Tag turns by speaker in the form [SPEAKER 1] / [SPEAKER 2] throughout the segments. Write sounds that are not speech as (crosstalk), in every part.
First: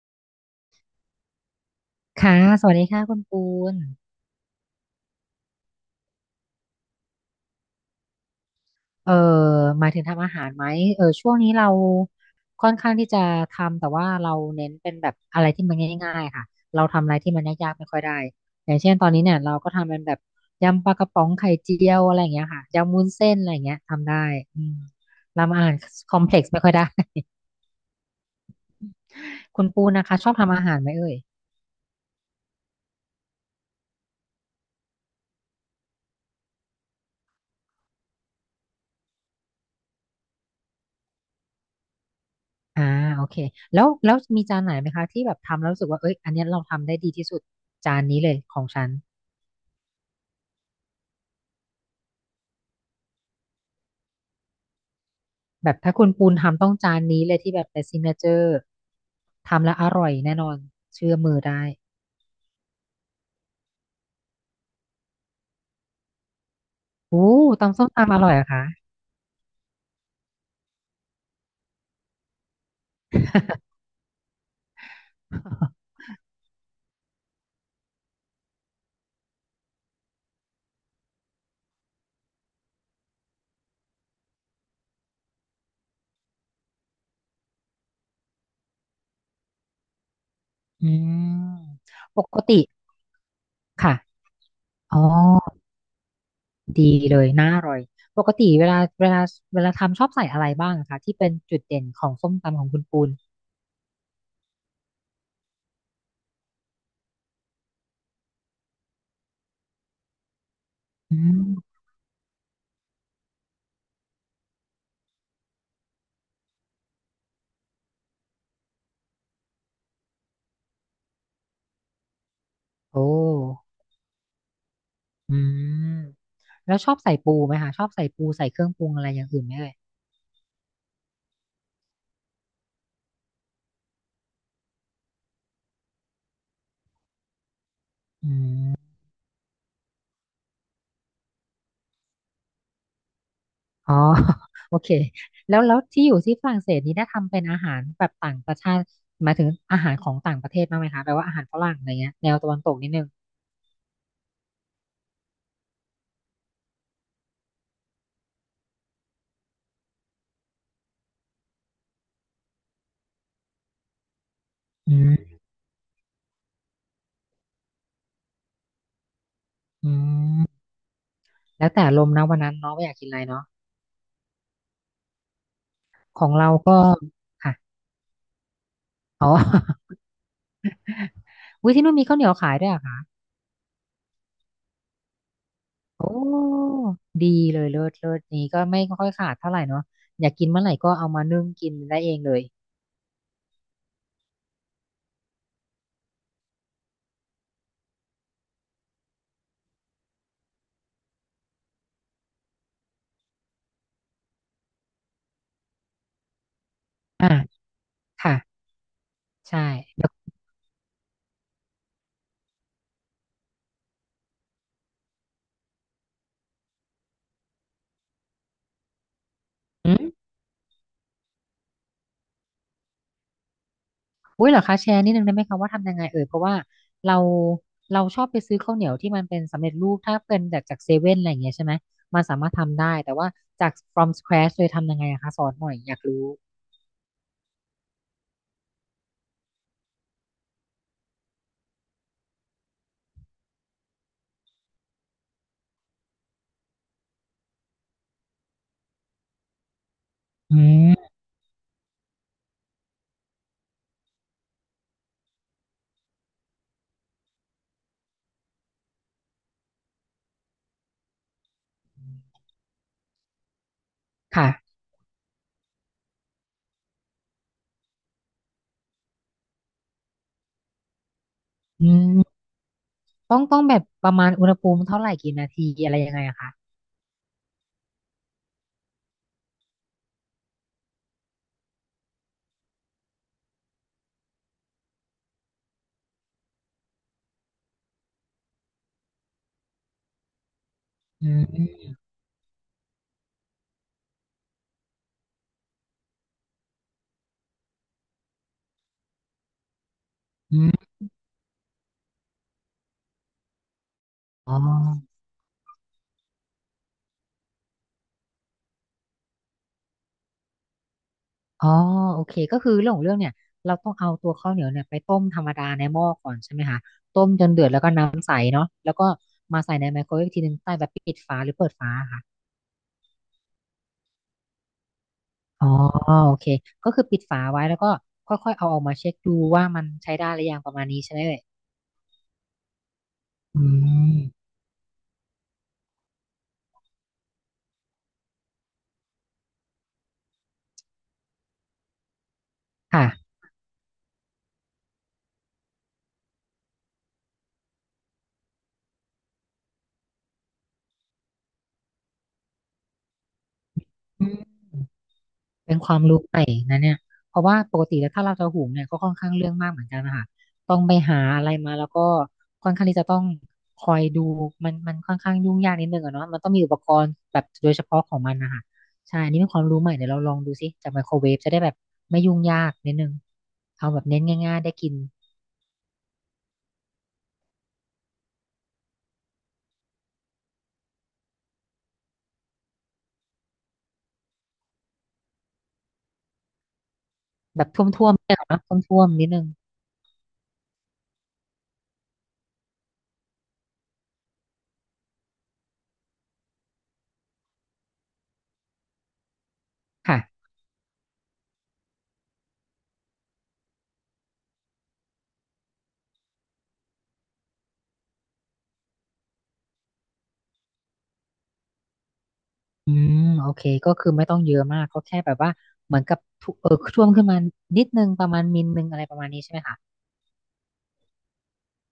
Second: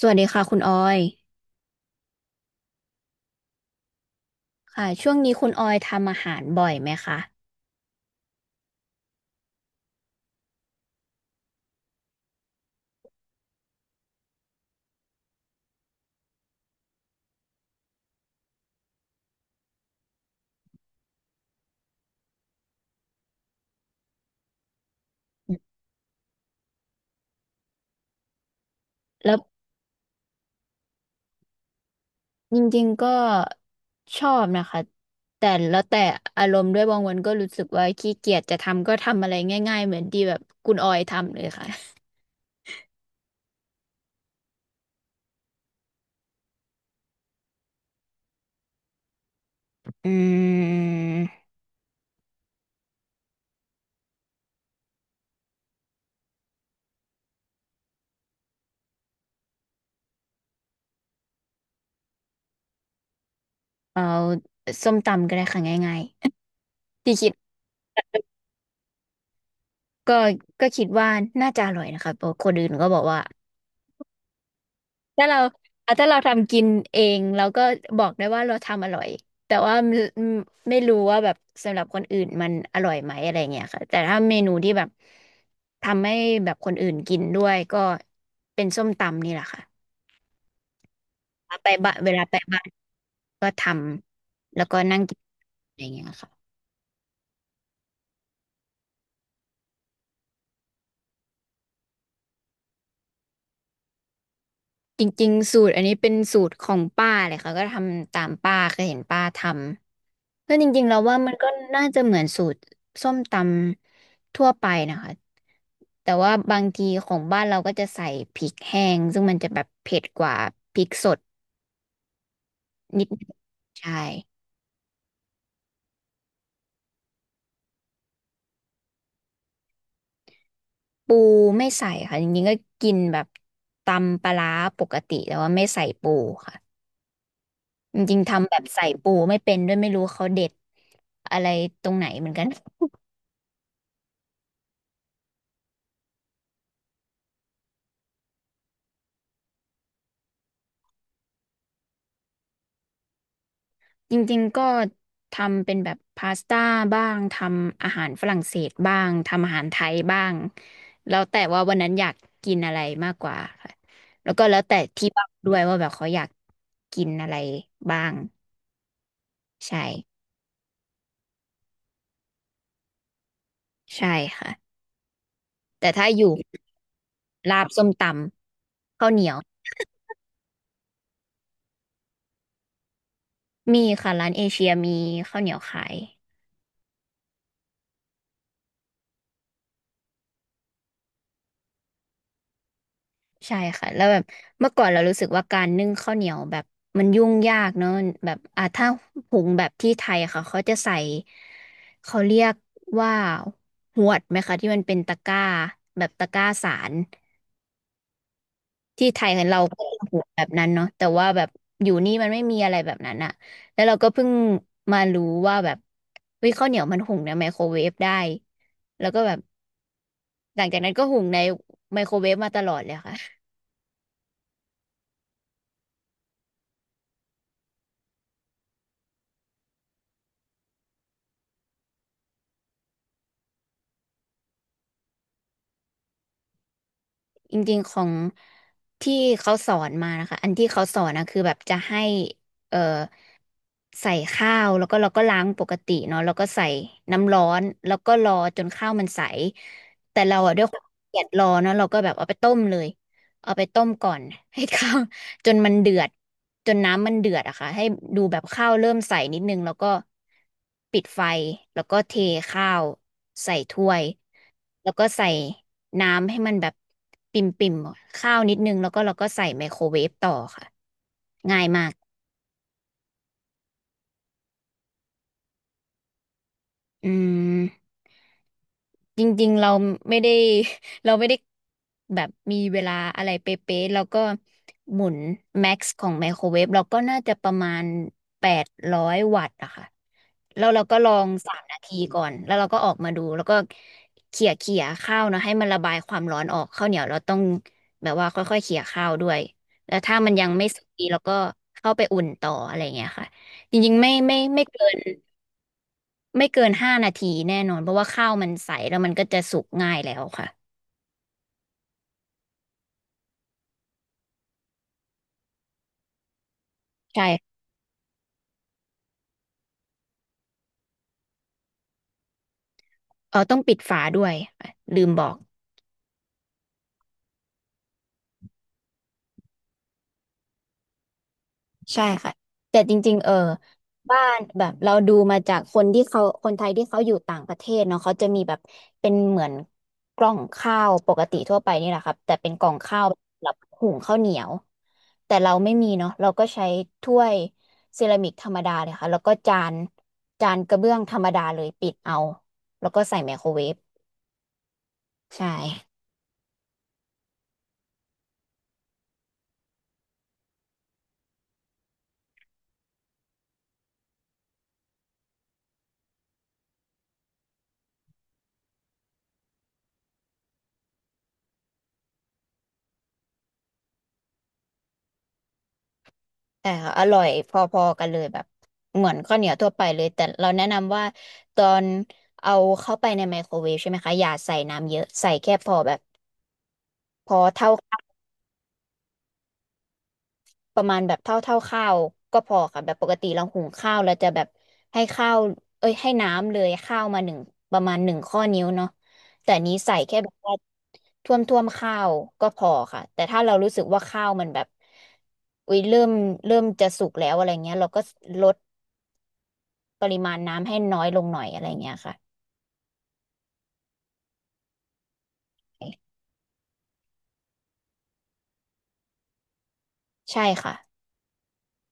[SPEAKER 1] สวัสดีค่ะคุณออย
[SPEAKER 2] ค่ะสวัสดีค่ะคุณปูน
[SPEAKER 1] ค่ะช่วงนี้คุณออยทำอาหารบ่อยไหมคะ
[SPEAKER 2] เอ่อหมายถึงทำอาหารไหมเออช่วงนี้เราค่อนข้างที่จะทำ แต่ว่าเราเน้นเป็นแบบอะไรที่มันง่ายๆค่ะเราทำอะไรที่มันยากๆไม่ค่อยได้อย่างเช่นตอนนี้เนี่ยเราก็ทำเป็นแบบยำปลากระป๋องไข่เจียวอะไรอย่างเงี้ยค่ะ ยำวุ้นเส้นอะไรอย่างเงี้ยทำได้อืม
[SPEAKER 1] อื
[SPEAKER 2] ทำ
[SPEAKER 1] ม
[SPEAKER 2] อาหารคอมเพล็กซ์ไม่ค่อยได้ (laughs)
[SPEAKER 1] แล้ว
[SPEAKER 2] คุณปูนนะคะชอบทำอาหารไหมเอ่ย
[SPEAKER 1] จริงๆก็ชอบนะคะแต่แล้วแต่อารมณ์ด้วยบางวันก็รู้สึกว่าขี้เกียจจะทำก็ทำอะไรง่ายๆเหมือนที่แบบคุณออยทำเลยค่ะ (laughs)
[SPEAKER 2] อ่าโอเคแล้วมีจานไหนไหมคะที่แบบทำแล้วรู้สึกว่าเอ้ยอันเนี้ยเราทำได้ดีที่สุดจานนี้เลยของฉัน
[SPEAKER 1] อืม
[SPEAKER 2] แบบถ้าคุณปูนทำต้องจานนี้เลยที่แบบเป็นซิกเนเจอร์ทำแล้วอร่อยแน่นอนเชื่อมือได้
[SPEAKER 1] เอาส้มตำก็ได้ค่ะง่ายๆ (laughs) ที่
[SPEAKER 2] โอ้
[SPEAKER 1] คิด
[SPEAKER 2] ตำส้มตำอร่อยเหรอะคะ
[SPEAKER 1] ก็ก็คิดว่าน่าจะอร่อยนะคะเพราะคนอื่นก็บอกว่า ถ้าเราอ่ะ
[SPEAKER 2] (laughs)
[SPEAKER 1] ถ้าเราทำกินเองเราก็บอกได้ว่าเราทำอร่อยแต่ว่าไม่รู้ว่าแบบสำหรับคนอื่นมันอร่อยไหมอะไรเงี้ยค่ะแต่ถ้าเมนูที่แบบทำให้แบบคนอื่นกินด้วยก็เป็นส้มตำนี่แหละค่ะ
[SPEAKER 2] อื
[SPEAKER 1] ไป
[SPEAKER 2] ม
[SPEAKER 1] บ้านเว
[SPEAKER 2] ป
[SPEAKER 1] ลาไป
[SPEAKER 2] กติ
[SPEAKER 1] บ้านก็ท
[SPEAKER 2] ค่ะ
[SPEAKER 1] ำแล้วก็
[SPEAKER 2] อ๋
[SPEAKER 1] นั่
[SPEAKER 2] อ
[SPEAKER 1] งกินอะไรเงี้ยค่ะ
[SPEAKER 2] ดีเลยน่าอร่อยปกติเวลาทำชอบใส่อะไรบ้างอะคะที่เป็นจุดเด่นของส้มตำของคุณปูน
[SPEAKER 1] จริงๆสูตรอันนี้เป็นสูตรของป้าเลยค่ะก็ทำตามป้าเคยเห็นป้าทำ ก็จริงๆเรา
[SPEAKER 2] อื
[SPEAKER 1] ว่ามันก็
[SPEAKER 2] ม
[SPEAKER 1] น่าจะเหมือนสูตรส้มตำทั่วไปนะคะแต่ว่าบางทีของบ้านเราก็จะใส่พริกแห้งซึ่งมันจะแบบเผ็ดกว่าพริกสด
[SPEAKER 2] โอ้
[SPEAKER 1] นิดนึงใช่
[SPEAKER 2] อืมแล้วชอบใส่ปูไหมคะชอบใส่ปูใส่เครื่องปรุงอะไรอย่างอื่นไหมเอ่ย
[SPEAKER 1] ปูไม่ใส่ค่ะจริงๆก็กินแบบตำปลาร้าปกติแต่ว่าไม่ใส่ปูค่ะจริงๆ
[SPEAKER 2] อื
[SPEAKER 1] ทำแบบ
[SPEAKER 2] ม
[SPEAKER 1] ใส่ปูไม่เป็นด้วยไม่รู้เขาเด็ดอะไรตรงไหนเหมือนกัน
[SPEAKER 2] อ๋อ (laughs) โอเคแล้วที่อยู่ที่ฝรั่งเศสนี้ได้ทำเป็นอาหารแบบต่างประชาติหมายถึงอาหารของต่างประเทศบ้างไหมคะแบบว่าอาหารฝรั่งอะไรเงี้ยแนวตะวันตกนิดนึง
[SPEAKER 1] จริงๆ ก็ทำเป็นแบบพาสต้าบ้างทำอาหารฝรั่งเศสบ้างทำอาหารไทยบ้างแล้วแต่ว่าวันนั้นอยากกินอะไรมากกว่าค่ะแล้วก็แล้วแต่
[SPEAKER 2] อื
[SPEAKER 1] ที่บ้าน
[SPEAKER 2] ม
[SPEAKER 1] ด้วยว่าแบบเขาอยากกินอะไรบ้างใช่
[SPEAKER 2] อืมแล้วแต่ลมณ์นะวันนั้นเนาะว่าอยากกินอะไรเนาะ
[SPEAKER 1] ใช่ค่ะแต่ถ้าอ
[SPEAKER 2] ของ
[SPEAKER 1] ยู่
[SPEAKER 2] เราก็ค่ะ
[SPEAKER 1] ลาบส้มตำข้าวเห
[SPEAKER 2] อ๋
[SPEAKER 1] นี
[SPEAKER 2] อ
[SPEAKER 1] ยว
[SPEAKER 2] (laughs) วิที่นู่นมีข้าวเหนียวขายด้วยเหรอะคะ
[SPEAKER 1] มีค่ะร้านเอเชียมีข้าวเหนียวขาย
[SPEAKER 2] โอ้ดีเลยเลิศเลิศนี้ก็ไม่ค่อยขาดเท่าไหร่เนาะอยากกินเมื่อไหร่ก็เอามานึ่งกินได้เองเลย
[SPEAKER 1] ใช่ค่ะแล้วแบบเมื่อก่อนเรารู้สึกว่าการนึ่งข้าวเหนียวแบบมันยุ่งยากเนอะแบบอ่ะถ้าหุงแบบที่ไทยค่ะเขาจะใส่เขาเรียกว่าหวดไหมคะที่มันเป็นตะกร้าแบบตะกร้าสาร
[SPEAKER 2] อ่าค่ะ
[SPEAKER 1] ที่ไทยของเรา
[SPEAKER 2] ใช่
[SPEAKER 1] ก็เปหวดแบบนั้นเนาะแต่ว่าแบบอยู่นี่มันไม่มีอะไรแบบนั้นอะแล้วเราก็เพิ่งมารู้ว่าแบบวิข้าวเหนียวมันหุงในไมโครเวฟได้แล้วก็แบบหลังจากนั้นก็หุงในไมโครเวฟมาตลอดเลยค่ะ
[SPEAKER 2] อุ้ยเหรอคะแชร์นิดนึงได้ไหมคะว่าทำยังไงเอ่ยเพราะว่าเราเราชอบไปซื้อข้าวเหนียวที่มันเป็นสำเร็จรูปถ้าเป็นจากเซเว่นอะไรอย่างเงี้ยใช่ไหมมันสามารถทำได้แต่ว่าจาก from scratch เลยทำยังไงอะคะสอนหน่อยอยากรู้
[SPEAKER 1] จริงๆของที่เขาสอนมานะคะอันที่เขาสอนนะคือแบบจะให้เอ่อใส่ข้าวแล้วก็เราก็ล้างปกติเนาะแล้วก็ใส่น้ำร้อนแล้วก็รอจนข้าวมันใสแต่เราอะ
[SPEAKER 2] อื
[SPEAKER 1] ด้วยความขี้
[SPEAKER 2] ม
[SPEAKER 1] เกลียดรอเนาะเราก็แบบเอาไปต้มเลยเอาไปต้มก่อนให้ข้าว (laughs) จนมันเดือดจนน้ำมันเดือดอะค่ะให้ดูแบบข้าวเริ่มใสนิดนึงแล้วก็ปิดไฟแล้วก็เทข้าวใส่ถ้วย
[SPEAKER 2] ค่ะ
[SPEAKER 1] แล้วก็ใส่ น้ำให้มันแบบปิ่มปิ่มข้าวนิดนึงแล้วก็เราก็ใส่ไมโครเวฟต่อค่ะง่ายมา
[SPEAKER 2] อื
[SPEAKER 1] ก
[SPEAKER 2] มต้องแบบประมาณอุณหภูมิเท่าไหร่กี่นาทีอะไรยังไงอะคะ
[SPEAKER 1] อืม จริงๆเราไม่ได้ (laughs) เราไม่ได้แบบมีเวลาอะไรเป๊ะๆแล้วก็หมุนแม็กซ์ของไมโครเวฟเราก็น่าจะประมาณ800 วัตต์อะค่ะแล้วเราก็ลอง
[SPEAKER 2] อื
[SPEAKER 1] สามนา
[SPEAKER 2] ม
[SPEAKER 1] ทีก่อนแล้วเราก็ออกมาดูแล้วก็เขี่ยเขี่ยข้าวเนอะให้มันระบายความร้อนออกข้าวเหนียวเราต้องแบบว่าค่อยๆเขี่ยข้าวด้วยแล้วถ้ามันยัง
[SPEAKER 2] อื
[SPEAKER 1] ไม่สุก
[SPEAKER 2] ม
[SPEAKER 1] ดีเราก็เข้าไปอุ่นต่ออะไรเงี้ยค่ะจริงๆ
[SPEAKER 2] อ๋อ
[SPEAKER 1] ไม่เกิน5 นาทีแน่นอนเพราะว่าข้าวมันใสแล้วมันก็จะสุกง่ายแล้วค่ะ
[SPEAKER 2] อ๋อโอเคก็คือเรื่องของเรื่องเนี่ยเราต้องเอาตัวข้าวเหนียวเนี่ยไปต้มธรรมดาในหม้อก่อนใช่ไหมคะต้มจน
[SPEAKER 1] ใช่
[SPEAKER 2] เดือดแล้วก็น้ำใสเนาะแล้วก็มาใส่ในไมโครเวฟอีกทีนึงใต้แบบปิดฝาหรือเปิดฝาค่ะ
[SPEAKER 1] ต้องปิดฝาด้วยค่ะลืมบอก
[SPEAKER 2] อ๋อโอเคก็คือปิดฝาไว้แล้วก็ค่อยๆเอาออกมาเช็คดูว่ามันใช้ได้หรือยังประมาณนี้ใช่ไหมเอ่ย
[SPEAKER 1] ใช่ค่ะแต่จริงๆ
[SPEAKER 2] อืม
[SPEAKER 1] บ้านแบบเราดูมาจากคนที่เขาคนไทยที่เขาอยู่ต่างประเทศเนาะเขาจะมีแบบเป็นเหมือนกล่องข้าวปกติทั่วไปนี่แหละครับแต่เป็นกล่องข้าว
[SPEAKER 2] ค่ะ
[SPEAKER 1] สำหรับหุงข้าวเหนียวแต่เราไม่มีเนาะเราก็ใช้ถ้วยเซรามิกธรรมดาเลยค่ะแล้วก็จานจานกระเบื้องธรรมดาเลยปิดเอาแล้วก็ใส่ไมโครเวฟ
[SPEAKER 2] อืม
[SPEAKER 1] ใช่
[SPEAKER 2] เป็นความรู้ใหม่นะเนี่ยเพราะว่าปกติแล้วถ้าเราจะหุงเนี่ยก็ค่อนข้างเรื่องมากเหมือนกันนะคะต้องไปหาอะไรมาแล้วก็ค่อนข้างที่จะต้องคอยดูมันมันค่อนข้างยุ่งยากนิดนึงอะเนาะมันต้องมีอุปกรณ์แบบโดยเฉพาะของมันนะคะใช่ อันนี่เป็นความรู้ใหม่เดี๋ยวเราลองดูสิจากไมโครเวฟจะได้แบบไม่ยุ่งยากนิดนึงเอาแบบเน้นง่ายๆได้กิน
[SPEAKER 1] แต่อร่อยพอๆกันเลยแบบเหมือนข้าวเหนียวทั่วไปเลยแต่เราแนะนำว่าตอนเอาเข้าไปในไมโครเวฟใช่ไหมคะอย่าใส่น้ำเยอะใส่แค่พอแบบพอ
[SPEAKER 2] แบบ
[SPEAKER 1] เท่า
[SPEAKER 2] ท
[SPEAKER 1] ข้าว
[SPEAKER 2] ่วมๆเนี่ยเนาะท่วมๆนิดนึง
[SPEAKER 1] ประมาณแบบเท่าข้าวก็พอค่ะแบบปกติเราหุงข้าวเราจะแบบให้ข้าวเอ้ยให้น้ำเลยข้าวมาหนึ่งประมาณ1 ข้อนิ้วเนาะแต่อันนี้ใส่แค่แบบ
[SPEAKER 2] ค่ะ
[SPEAKER 1] ว่าท่วมท่วมข้าวก็พอค่ะแต่ถ้าเรารู้สึกว่าข้าวมันแบบอุ้ยเริ่มจะสุกแล้วอะไรเงี้ยเราก็ลด ปริมาณน้ำให้น้อยลงหน่อยอะไรเงี้ยค่ะ
[SPEAKER 2] อืมโอเคก็คือไม่ต้องเยอะมากก็แค่แบบว่าเหมือนกับทุช่วงขึ้นมานิดนึงประมาณมิลนึงอะไรประมาณนี้ใช่ไหมคะ
[SPEAKER 1] ใช่ค่ะ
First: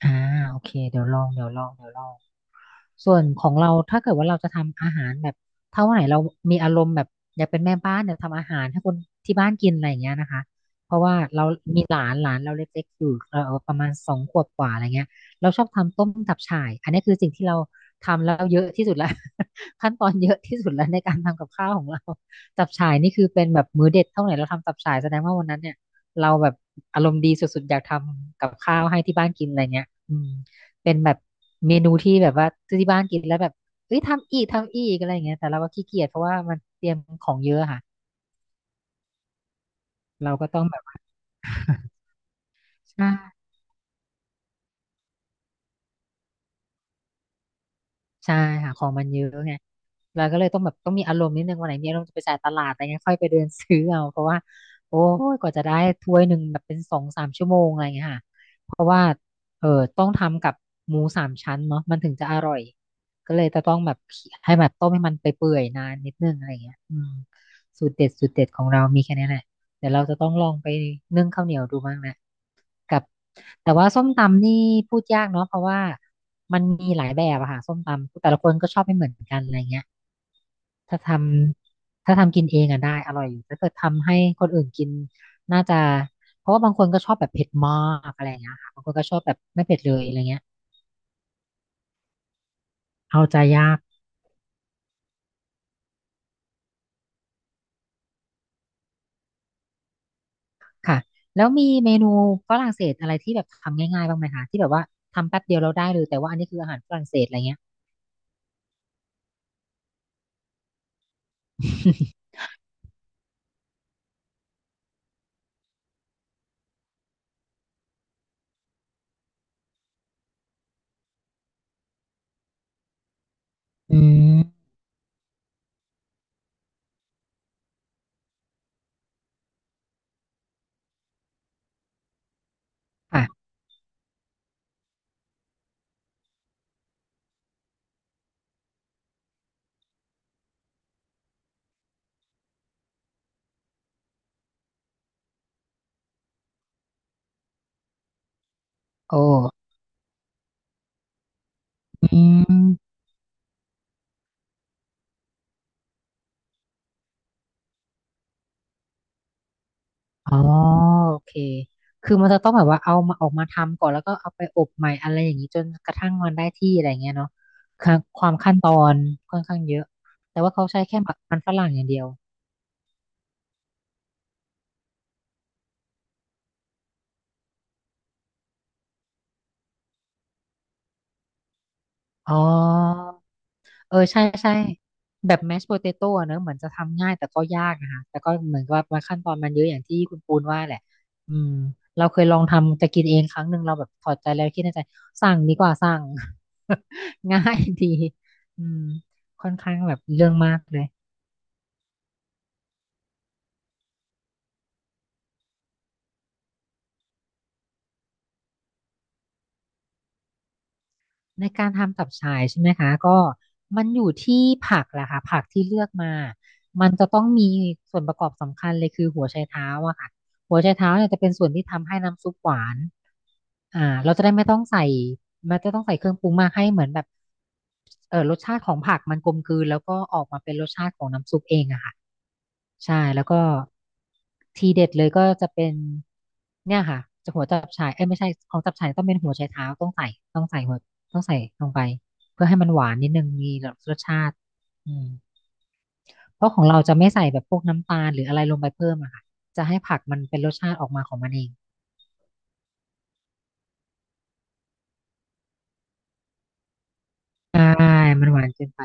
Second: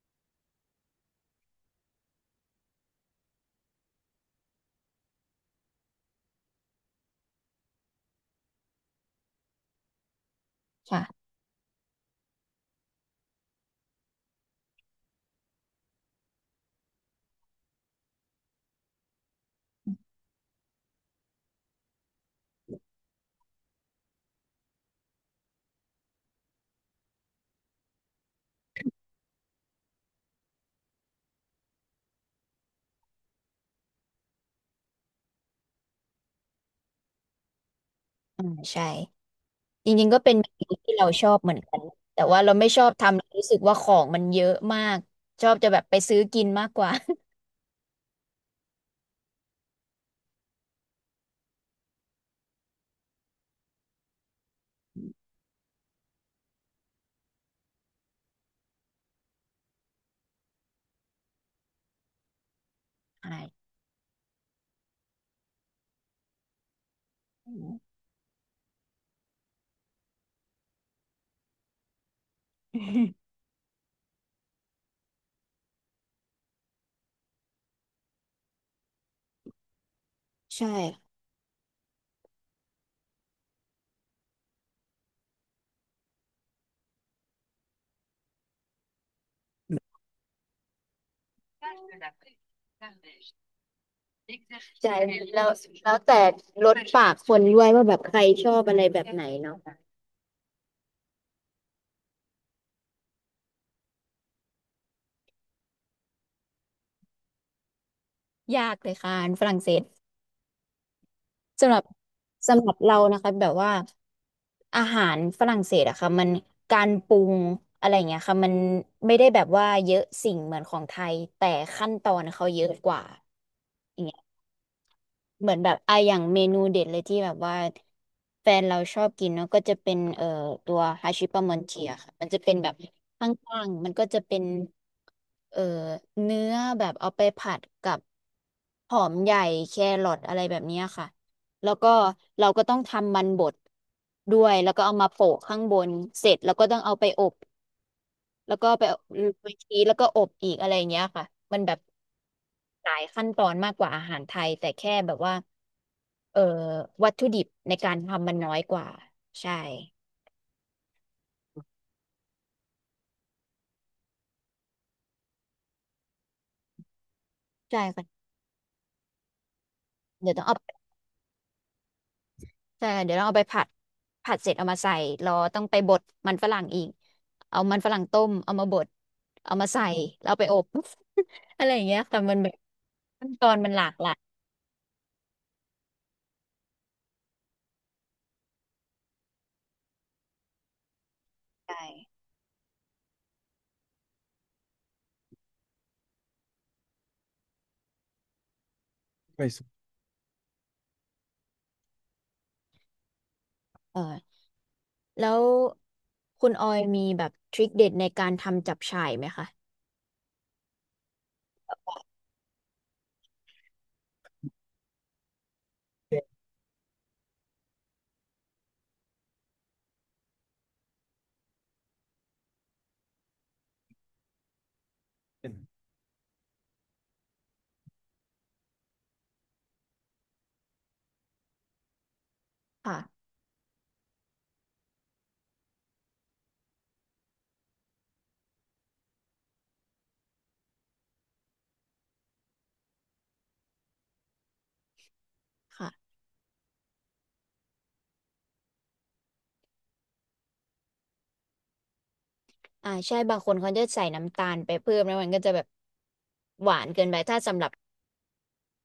[SPEAKER 2] อ่าโอเคเดี๋ยวลองเดี๋ยวลองเดี๋ยวลอง ส่วนของเราถ้าเกิดว่าเราจะทำอาหารแบบถ้าวันไหนเรามีอารมณ์แบบอยากเป็นแม่บ้านอยากทำอาหารให้คนที่บ้านกินอะไรอย่างเงี้ยนะคะเพราะว่า
[SPEAKER 1] ค่ะ
[SPEAKER 2] เรามีหลานหลานเราเล็กๆอยู่เราประมาณ2 ขวบกว่าอะไรเงี้ยเราชอบทำต้มตับฉ่ายอันนี้คือสิ่งที่เราทำแล้วเยอะที่สุดแล้ว (laughs) ขั้นตอนเยอะที่สุดแล้วในการทำกับข้าวของเราตับฉ่ายนี่คือเป็นแบบมื้อเด็ดเท่าไหร่เราทำตับฉ่ายแสดงว่าวันนั้นเนี่ยเราแบบอารมณ์ดีสุดๆอยากทำกับข้าวให้ที่บ้านกินอะไรเงี้ยอืม เป็นแบบเมนูที่แบบว่าที่บ้านกินแล้วแบบเอ้ยทำอีกทำอีกอะไรอย่างเงี้ยแต่เราก็ขี้เกียจเพราะว่ามันเตรียมของเยอะค่ะ
[SPEAKER 1] อืมใช่จริงๆก็เป็
[SPEAKER 2] เรา
[SPEAKER 1] น
[SPEAKER 2] ก็ต้
[SPEAKER 1] เม
[SPEAKER 2] อง
[SPEAKER 1] นู
[SPEAKER 2] แบบ
[SPEAKER 1] ที่
[SPEAKER 2] ว่า
[SPEAKER 1] เราชอบเหมือนกันแต่ว่าเราไม่ชอบ
[SPEAKER 2] ใช่
[SPEAKER 1] ทำเรารู้สึกว่าของมันเยอะมากชอบจะแบบไปซื้อกินมากกว่า (laughs)
[SPEAKER 2] ใช่หาของมันเยอะไงเราก็เลยต้องแบบต้องมีอารมณ์นิดนึงวันไหนมีอารมณ์จะไปจ่ายตลาดอะไรเงี้ยค่อยไปเดินซื้อเอาเพราะว่าโอ้ยกว่าจะได้ถ้วยหนึ่งแบบเป็นสองสามชั่วโมงอะไรเงี้ยค่ะเพราะว่าเออต้องทำกับหมูสามชั้นเนาะมันถึงจะอร่อยก็
[SPEAKER 1] ใช่
[SPEAKER 2] เลยจะต้องแบบให้แบบต้มให้มันไปเปื่อยนานนิดนึงอะไรเงี้ยอืม
[SPEAKER 1] อื
[SPEAKER 2] สูต
[SPEAKER 1] ม
[SPEAKER 2] รเด็ดสูตรเด็ดของเรามีแค่นี้แหละเดี๋ยวเราจะต้องลองไปนึ่งข้าวเหนียวดูบ้างแหละ กับแต่ว่าส้มตำนี่พูดยากเนาะเพราะว่ามันมีหลายแบบอะค่ะส้มตำแต่ละคนก็ชอบไม่เหมือนกันอะไรเงี้ย
[SPEAKER 1] ใช่
[SPEAKER 2] ถ้าทถ้าทำกินเองอะได้อร่อยอยู่ถ้าเกิดทำให้คนอื่นกินน่าจะเพราะว่าบางคนก็ชอบแบบเผ็ดมากอะไรเงี้ยค่ะบางคนก็ชอบแบบไม่เผ็ดเลยอะไรเงี้ยเอาใจยาก
[SPEAKER 1] ใช่แล้วแล้วแต่รสปากคนด้วยว่าแบบใครชอบอะไรแบบไหนเนาะ
[SPEAKER 2] ค่ะแล้วมีเมนูฝรั่งเศสอะไรที่แบบทำง่ายๆบ้างไหมคะที่แบบว่าทำแป๊บเดียวเราได้เลยแต่ว่าอันนี้คืออาหารฝรั่งเศสอะไรเงี้ย
[SPEAKER 1] ยากเลยค่ะฝรั่งเศส สำหรับสำหรับเรานะคะแบบว่าอาหารฝรั่งเศสอะค่ะมันการปรุงอะไรอย่างเงี้ยค่ะมันไม่ได้แบบว่าเยอะสิ่งเหมือนของไทยแต่ขั้นตอนเขาเยอะกว่า
[SPEAKER 2] (laughs) อืม (laughs)
[SPEAKER 1] เหมือนแบบอ่ะอย่างเมนูเด็ดเลยที่แบบว่าแฟนเราชอบกินเนาะก็จะเป็นตัวฮาชิปามอนเทียค่ะมันจะเป็นแบบข
[SPEAKER 2] ค่ะ
[SPEAKER 1] ้างๆมันก็จะเป็นเอ่อเนื้อแบบเอาไปผัดกับหอมใหญ่แครอทอะไรแบบเนี้ยค่ะแล้วก็เราก็ต้องทำมันบดด้วยแล้วก็เอามาโปะข้างบนเสร็จแล้วก็ต้องเอาไปอบ แล้วก็ไป
[SPEAKER 2] โอ้
[SPEAKER 1] ไปชีสแล้วก็อบอีกอะไรอย่างเงี้ยค่ะมันแบบ
[SPEAKER 2] อืม
[SPEAKER 1] หลายขั้นตอนมากกว่าอาหารไทยแต่แค่แบบว่าเอ่อวัตถุดิบในการทำมันน้อยกว่าใช่
[SPEAKER 2] อ๋อโอเค คือมันจะต้องแบบว่าเอามาออกมาทำก่อนแล้วก็เอาไปอบใหม่อะไรอย่างนี้จนกระทั่งมันได้ที่อะไรเงี้ยเนาะ
[SPEAKER 1] ใช่
[SPEAKER 2] ค่ะ
[SPEAKER 1] ค่ะ
[SPEAKER 2] ความขั้นตอนค่อนข้างเยอะ
[SPEAKER 1] เดี๋ยว
[SPEAKER 2] แต่
[SPEAKER 1] ต้อง
[SPEAKER 2] ว่าเขาใช้
[SPEAKER 1] เอา
[SPEAKER 2] แค่มันฝรั่งอย่างเดียว
[SPEAKER 1] ใช่เดี๋ยวต้องเอาไปผัดผัดเสร็จเอามาใส่รอต้องไปบดมันฝรั่งอีกเอามันฝรั่งต้มเอามาบดเอามาใส่แล้วเอาไปอบ (laughs) อะไรอย่างเงี้ยค่ะ
[SPEAKER 2] อ๋อ
[SPEAKER 1] มันแบบขั้นตอนมันหลาก
[SPEAKER 2] เออ
[SPEAKER 1] หลา
[SPEAKER 2] ใช่
[SPEAKER 1] ย
[SPEAKER 2] ใช่แบบแมชโพเตโต้เนอะเหมือนจะทำง่ายแต่ก็ยากนะคะแต่ก็เหมือนกับว่าขั้นตอนมันเยอะอย่างที่คุณปูนว่าแหละอืม
[SPEAKER 1] ใช่
[SPEAKER 2] เราเคยลองทำจะกินเองครั้งหนึ่งเราแบบถอดใจแล้วคิดในใจสั่งดีกว่าสั่ง (laughs) ง่ายดีอืมค่อนข้างแบบเรื่องมากเลย
[SPEAKER 1] เออ แล้วคุณออยมีแบบทริคเด็ดในการทำจับฉ่ายไหมคะ
[SPEAKER 2] ในการทำตับฉายใช่ไหมคะก็มันอยู่ที่ผักแหละค่ะผักที่เลือกมามันจะต้องมีส่วนประกอบสำคัญเลยคือหัวไชเท้าอะค่ะหัวไชเท้าเนี่ยจะเป็นส่วนที่ทำให้น้ำซุปหวานอ่าเราจะได้ไม่ต้องใส่มันจะต้องใส่เครื่องปรุงมากให้เหมือนแบบ รสชาติของผักมันกลมกลืนแล้วก็ออกมาเป็นรสชาติของน้ำซุปเองอะค่ะใช่
[SPEAKER 1] ค่ะ
[SPEAKER 2] แล้วก็ทีเด็ดเลยก็จะเป็นเนี่ยค่ะจะหัวจับฉ่ายเอ้ยไม่ใช่ของจับฉ่ายต้องเป็นหัวไชเท้าต้องใส่ต้องใส่หัวต้องใส่ลงไปเพื่อให้มันหวานนิดนึงมีรสชาติอืม
[SPEAKER 1] ค่ะ
[SPEAKER 2] เพราะของเราจะไม่ใส่แบบพวกน้ำตาลหรืออะไรลงไปเพิ่มอะค่ะจะให้ผักมันเป็นรสชาติออกมาของมันเอง
[SPEAKER 1] อ่าใช่บางคนเขาจะใส่น้ำตาลไปเพิ่มแล้วมันก็จะแบบหวานเกินไปถ้าสำ
[SPEAKER 2] ใช่
[SPEAKER 1] หรับ
[SPEAKER 2] มันหวานเกินไป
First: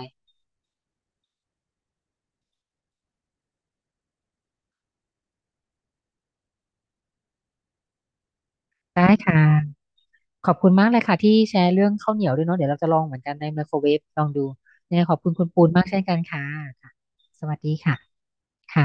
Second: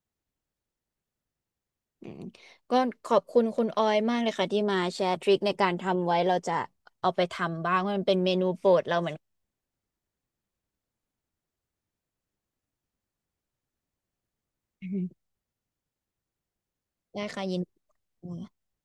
[SPEAKER 1] อืมก็ขอบคุณคุณออยมากเลยค่ะที่มาแชร์ทริคในการทำไว้เราจะเอาไปทำบ้างเพราะมันเป็นเมนูโปรดเรา
[SPEAKER 2] ได้
[SPEAKER 1] เหมือนกัน
[SPEAKER 2] ค่ะ ขอบคุณมากเลยค่ะที่แชร์เรื่องข้าวเหนียวด้วยเนาะเดี๋ยวเราจะลองเหมือนกันในไมโครเวฟลองดูเนี่ยขอบคุณคุณปูนมากเช่นกันค่ะค่ะ
[SPEAKER 1] ได้
[SPEAKER 2] ส
[SPEAKER 1] ค่ะ
[SPEAKER 2] วั
[SPEAKER 1] ยิ
[SPEAKER 2] ส
[SPEAKER 1] น
[SPEAKER 2] ดี
[SPEAKER 1] ดี
[SPEAKER 2] ค่ะค่ะ